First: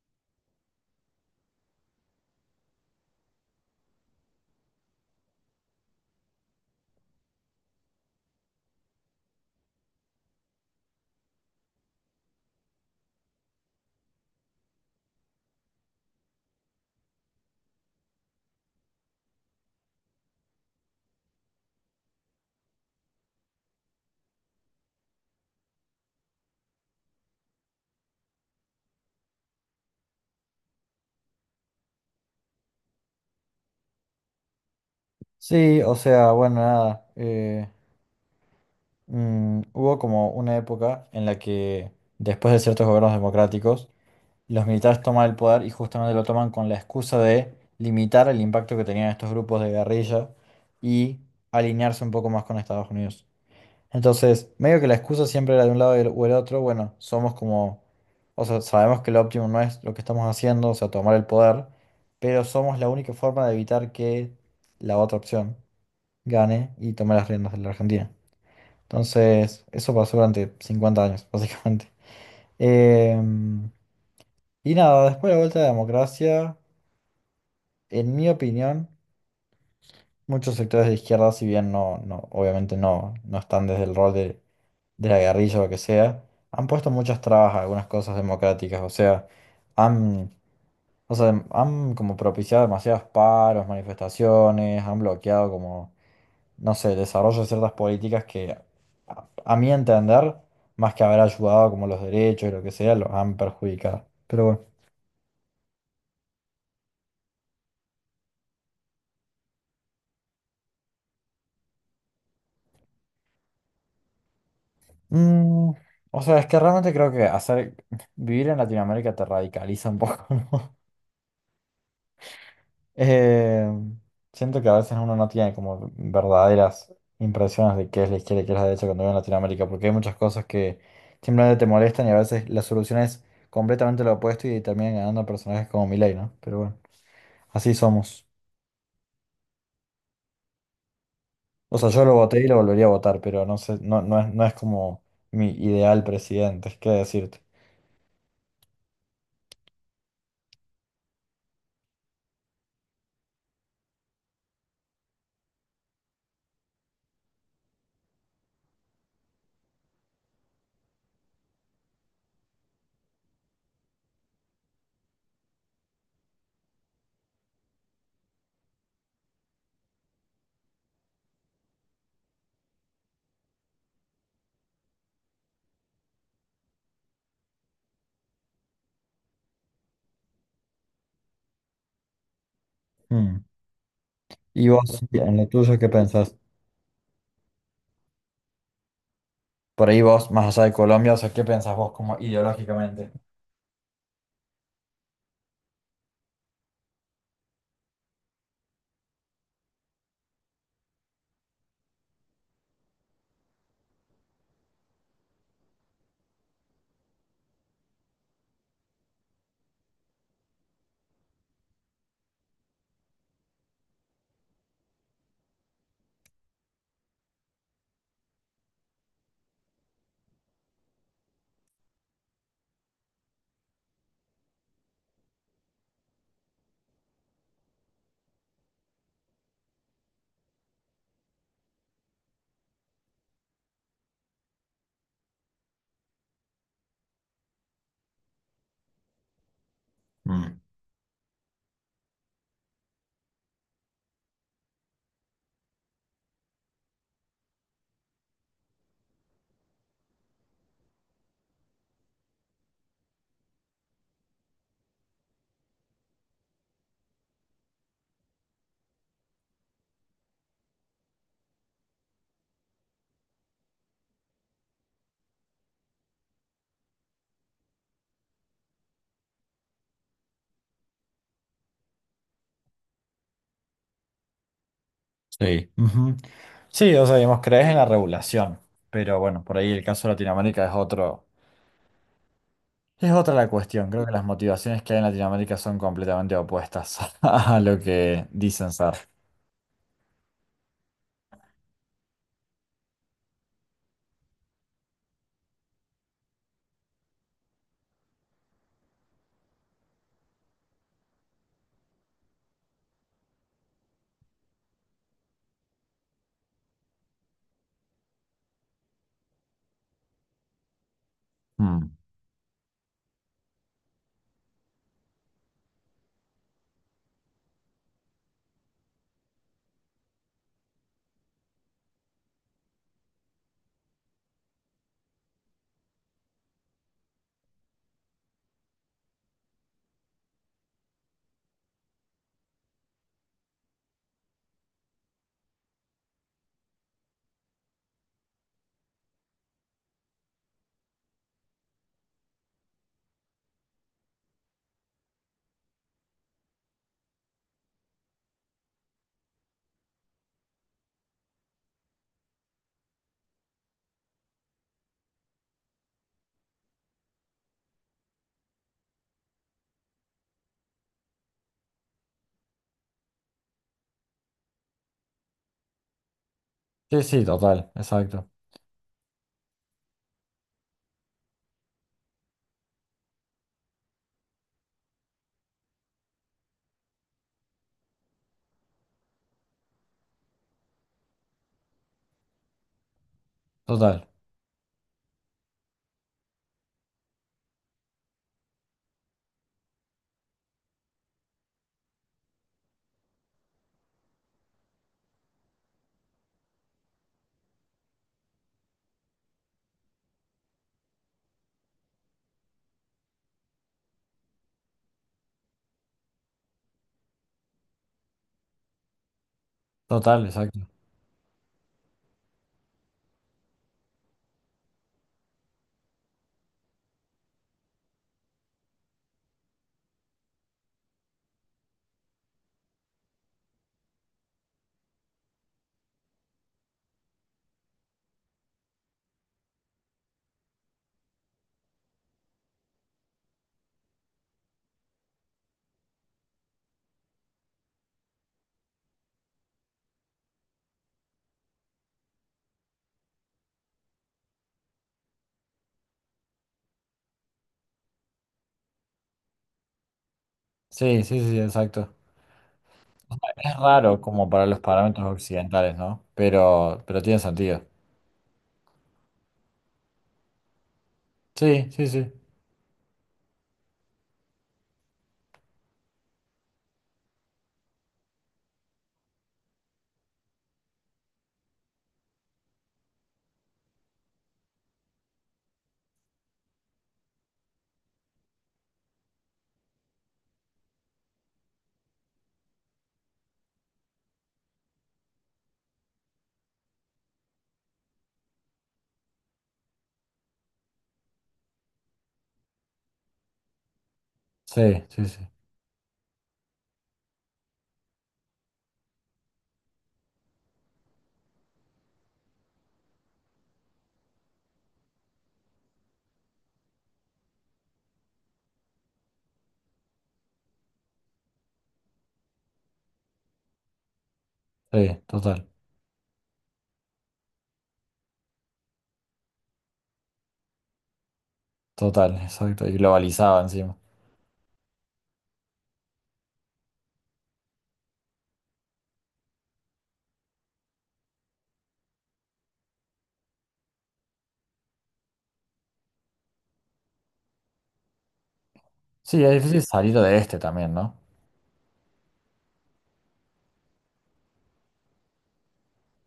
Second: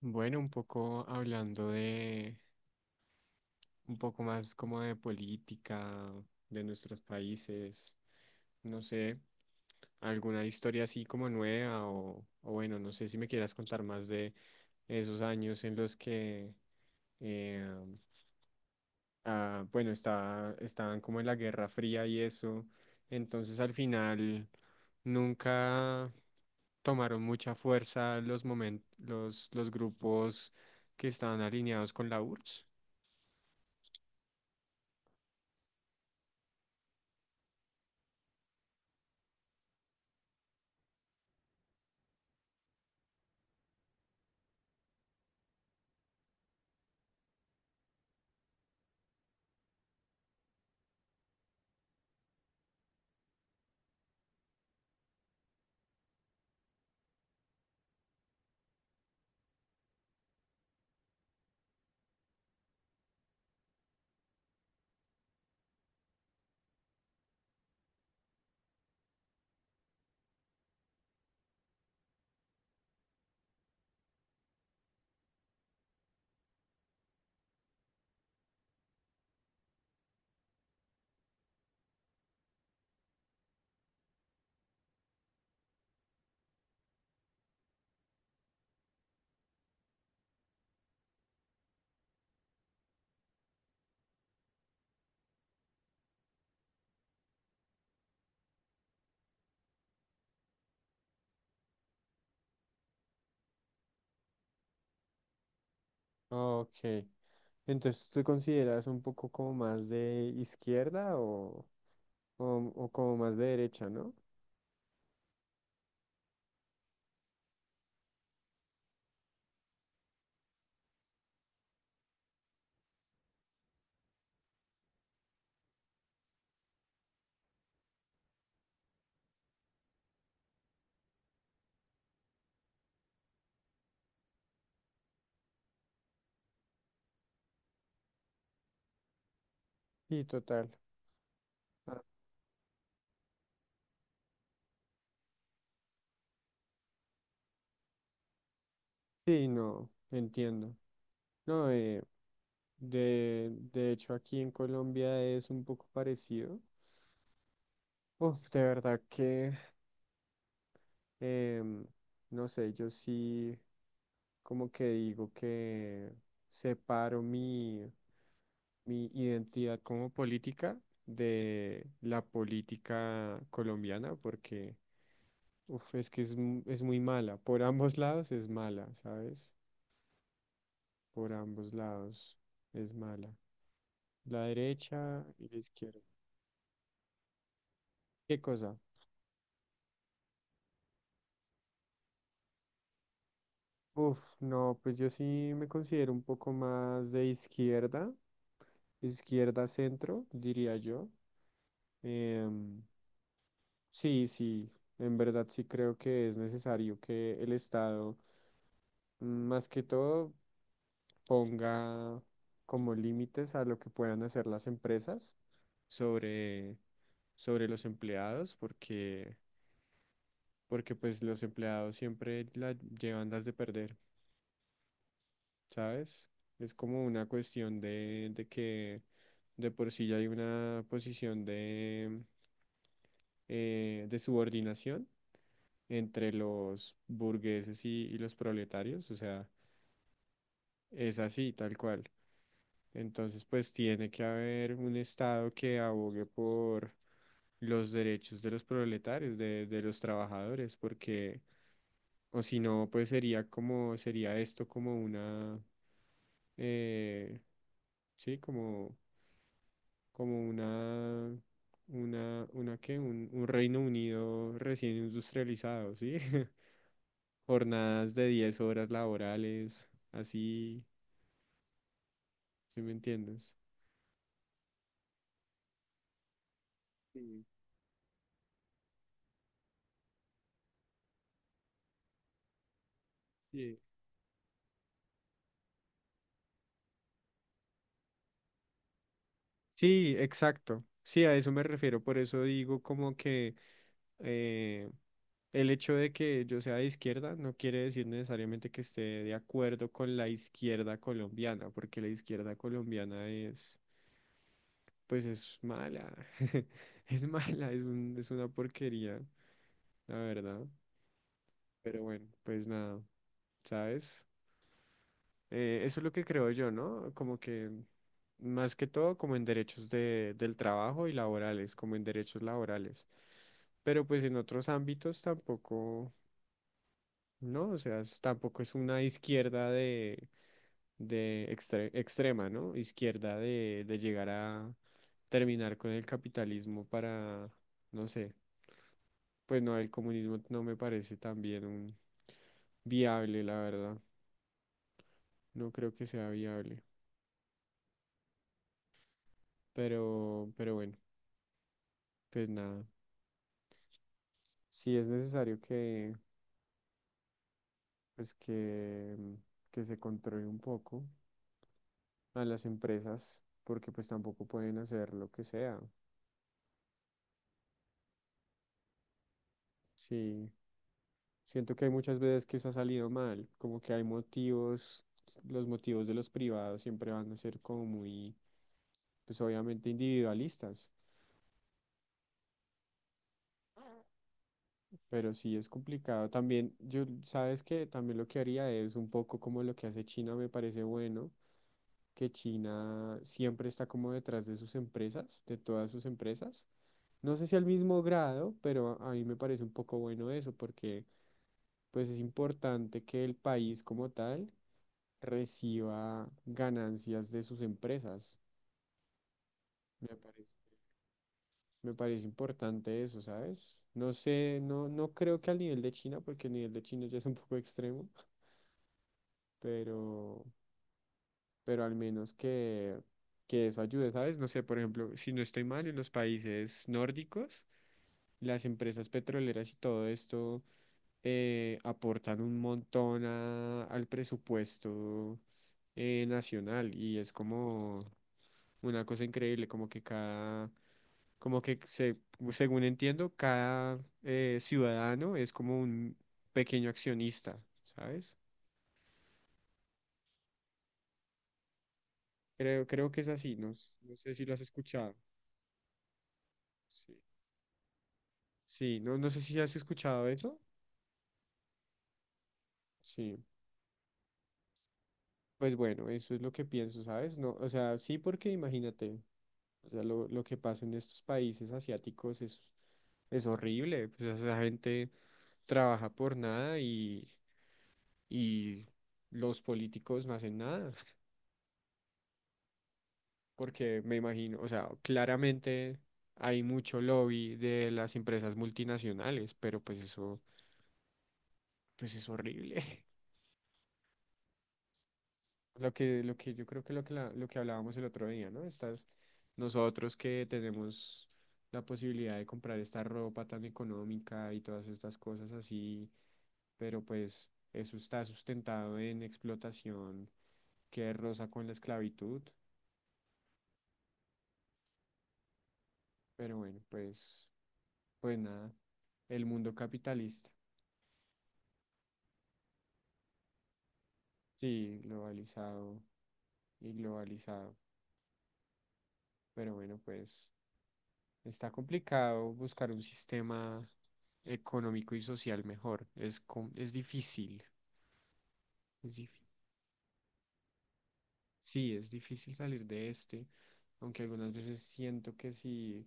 Bueno, un poco hablando de, un poco más como de política, de nuestros países, no sé, alguna historia así como nueva o bueno, no sé si me quieras contar más de esos años en los que eh, bueno, estaban como en la Guerra Fría y eso. Entonces al final nunca tomaron mucha fuerza los grupos que estaban alineados con la URSS. Sí, o sea, bueno, nada. Hubo como una época en la que, después de ciertos gobiernos democráticos, los militares toman el poder y justamente lo toman con la excusa de limitar el impacto que tenían estos grupos de guerrilla y alinearse un poco más con Estados Unidos. Entonces, medio que la excusa siempre era de un lado y o el otro, bueno, somos como, o sea, sabemos que lo óptimo no es lo que estamos haciendo, o sea, tomar el poder, pero somos la única forma de evitar que la otra opción gane y tome las riendas de la Argentina. Entonces, eso pasó durante 50 años, básicamente. Em, y nada, después de la vuelta de la democracia, en mi opinión, muchos sectores de izquierda, si bien no, no, obviamente no, no están desde el rol de la guerrilla o lo que sea, han puesto muchas trabas a algunas cosas democráticas, han, o sea, han como propiciado demasiados paros, manifestaciones, han bloqueado como no sé, desarrollo de ciertas políticas que a mi entender, más que haber ayudado como los derechos y lo que sea, los han perjudicado. Pero bueno. Ok. Entonces, ¿tú te consideras un poco como más de izquierda o como más de derecha, no? Mm, o sea, es que realmente creo que hacer vivir en Latinoamérica te radicaliza un poco, ¿no? Eh, Siento que a veces uno no tiene como verdaderas impresiones de qué es la izquierda y qué es la derecha cuando vive en Latinoamérica, porque hay muchas cosas que simplemente te molestan y a veces la solución es completamente lo opuesto y terminan ganando personajes como Milei, ¿no? Pero bueno, así somos. Sí, total. O sea, Ah, yo lo voté y lo volvería a votar, pero no sé, no, no es, como mi ideal presidente, es que decirte. sí, no, entiendo. No, de hecho aquí en Colombia es un poco parecido. Uf, de verdad que, em, no sé, yo sí como que digo que separo mi, mi identidad como política de la política colombiana porque, uf, es que es, es muy mala. Por ambos lados es mala, ¿sabes? Por ambos lados es mala. Hmm. La ¿Y vos, derecha en y lo la tuyo, qué izquierda. pensás? ¿Qué cosa? Por ahí vos, más allá de Colombia, o sea, ¿qué pensás vos como ideológicamente? Uf, no, pues yo sí me considero un poco más de izquierda. Izquierda, centro, diría yo. Em, sí, sí, en verdad sí creo que es necesario que el Estado, mm, más que todo, ponga como límites a lo que puedan hacer las empresas sobre, sobre los empleados, porque, porque pues los empleados siempre la llevan las de perder. ¿Sabes? Es como una cuestión de que de por sí ya hay una posición de subordinación entre los burgueses y los proletarios, o sea, Mm. es así, tal cual. Entonces, pues tiene que haber un Estado que abogue por los derechos de los proletarios, de los trabajadores, porque, o si no, pues sería como, sería esto como una, eh, sí, como como una qué, un Reino Unido recién industrializado, ¿sí? Jornadas de 10 horas laborales, así, ¿sí me entiendes? Sí. Ujú. Sí, o sea, digamos, Sí, crees en la regulación, pero bueno, por ahí el caso de Latinoamérica es otro, es otra la sí. cuestión. Creo que las motivaciones que hay en Latinoamérica son completamente opuestas a lo que dicen ser. Sí, exacto. Sí, a eso me refiero. Por eso digo como que eh, el hecho de que yo sea de izquierda no quiere decir necesariamente que esté de acuerdo con la izquierda colombiana, porque la izquierda colombiana es pues es mala. Es mala, es un, es una porquería, la verdad. Mm. Pero bueno, pues nada, ¿sabes? Eso es lo que creo yo, ¿no? Como que más que todo como en derechos de, del trabajo y laborales, como en derechos laborales. Pero pues en otros ámbitos tampoco, ¿no? O sea, tampoco es una izquierda de extrema, ¿no? Izquierda de llegar a terminar con el capitalismo para, no sé. Pues no, el comunismo no me parece también un viable, la verdad. No creo que sea viable. Pero bueno, pues nada. Sí es necesario que, pues que, mm, que se controle un poco a las empresas, porque pues tampoco pueden hacer lo que sea. Sí, sí, total, exacto. Sí, siento que hay muchas veces que eso ha salido mal, como que hay motivos, los motivos de los privados siempre van a ser como muy, pues obviamente individualistas. Total, Pero sí es complicado. También, yo, sabes que también lo que haría es un poco como lo que hace China, me parece bueno, que China siempre está como detrás de sus empresas, de todas sus empresas. No sé si al mismo grado, pero a mí me parece un poco bueno eso, porque pues es importante que el país como tal reciba ganancias de sus empresas. Me total, parece, exacto. me parece importante eso, ¿sabes? No sé, no, no creo que al nivel de China, porque el nivel de China ya es un poco extremo pero, pero al menos que eso ayude, ¿sabes? No sé, por ejemplo, si no estoy mal, en los países nórdicos, las empresas petroleras y todo esto aportan un montón al presupuesto nacional y es como una cosa increíble, como que cada, como que se, según entiendo, cada ciudadano es como un pequeño accionista, ¿sabes? Sí, sí, sí, exacto. Creo, creo que es así, Es no, raro no como sé si para lo has los parámetros escuchado. occidentales, ¿no? Pero Sí. tiene sentido. Sí, no, no sé si has escuchado eso. Sí, sí, sí. Sí, pues bueno, eso es lo que pienso, ¿sabes? No, o sea, sí, porque imagínate, o sea, lo que pasa en estos países asiáticos es horrible. Pues esa gente trabaja por nada y, y los políticos no hacen nada. Porque me imagino, o sea, claramente hay mucho lobby de las empresas multinacionales, pero pues eso, pues es horrible. Sí, sí, sí. Lo que yo creo que lo que, lo que hablábamos el otro día, ¿no? Estas, nosotros que tenemos la posibilidad de comprar esta ropa tan económica y todas estas cosas así, pero pues eso está sustentado en explotación que roza con la esclavitud, Sí, total. pero bueno, pues, pues nada, el mundo capitalista, Total, exacto. Y globalizado encima. sí, globalizado y globalizado, pero bueno, pues. Está complicado buscar un sistema económico y social mejor. Es, es difícil. Es Sí, es difícil salir de este también, ¿no? sí, es difícil salir de este, aunque algunas veces siento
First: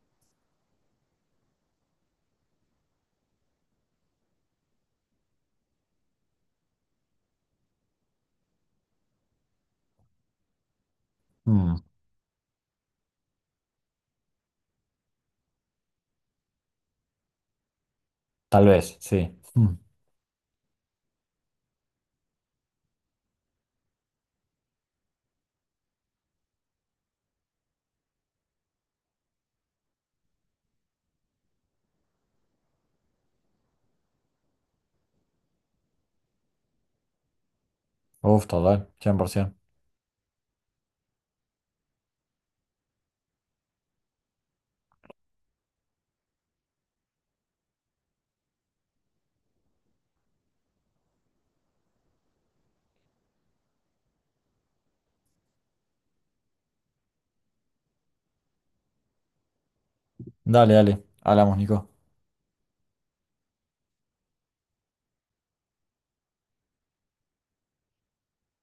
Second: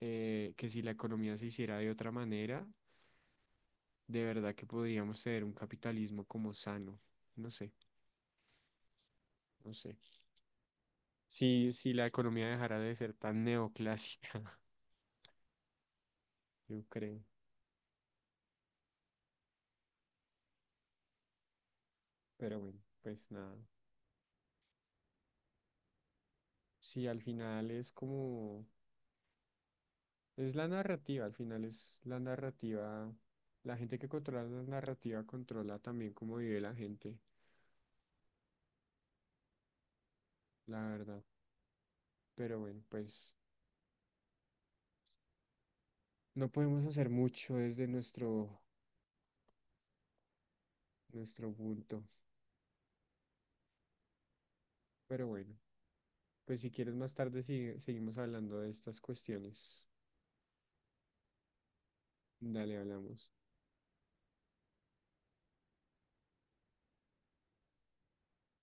que si la economía se hiciera de otra manera, de verdad que podríamos tener un capitalismo como sano. No sé, no sé. Si, Mm, si la economía dejara de ser tan neoclásica, yo creo. tal vez, sí. Mm. Pero bueno, pues nada. Si al final es como... Es la narrativa, al final es la narrativa. La gente que controla la narrativa controla también cómo vive la gente, Uf, total, 100%. la verdad. Pero bueno, pues no podemos hacer mucho desde nuestro, nuestro punto. Pero bueno, pues si quieres más tarde seguimos hablando de estas cuestiones. Dale, dale. Hablamos, Nico. Dale, hablamos.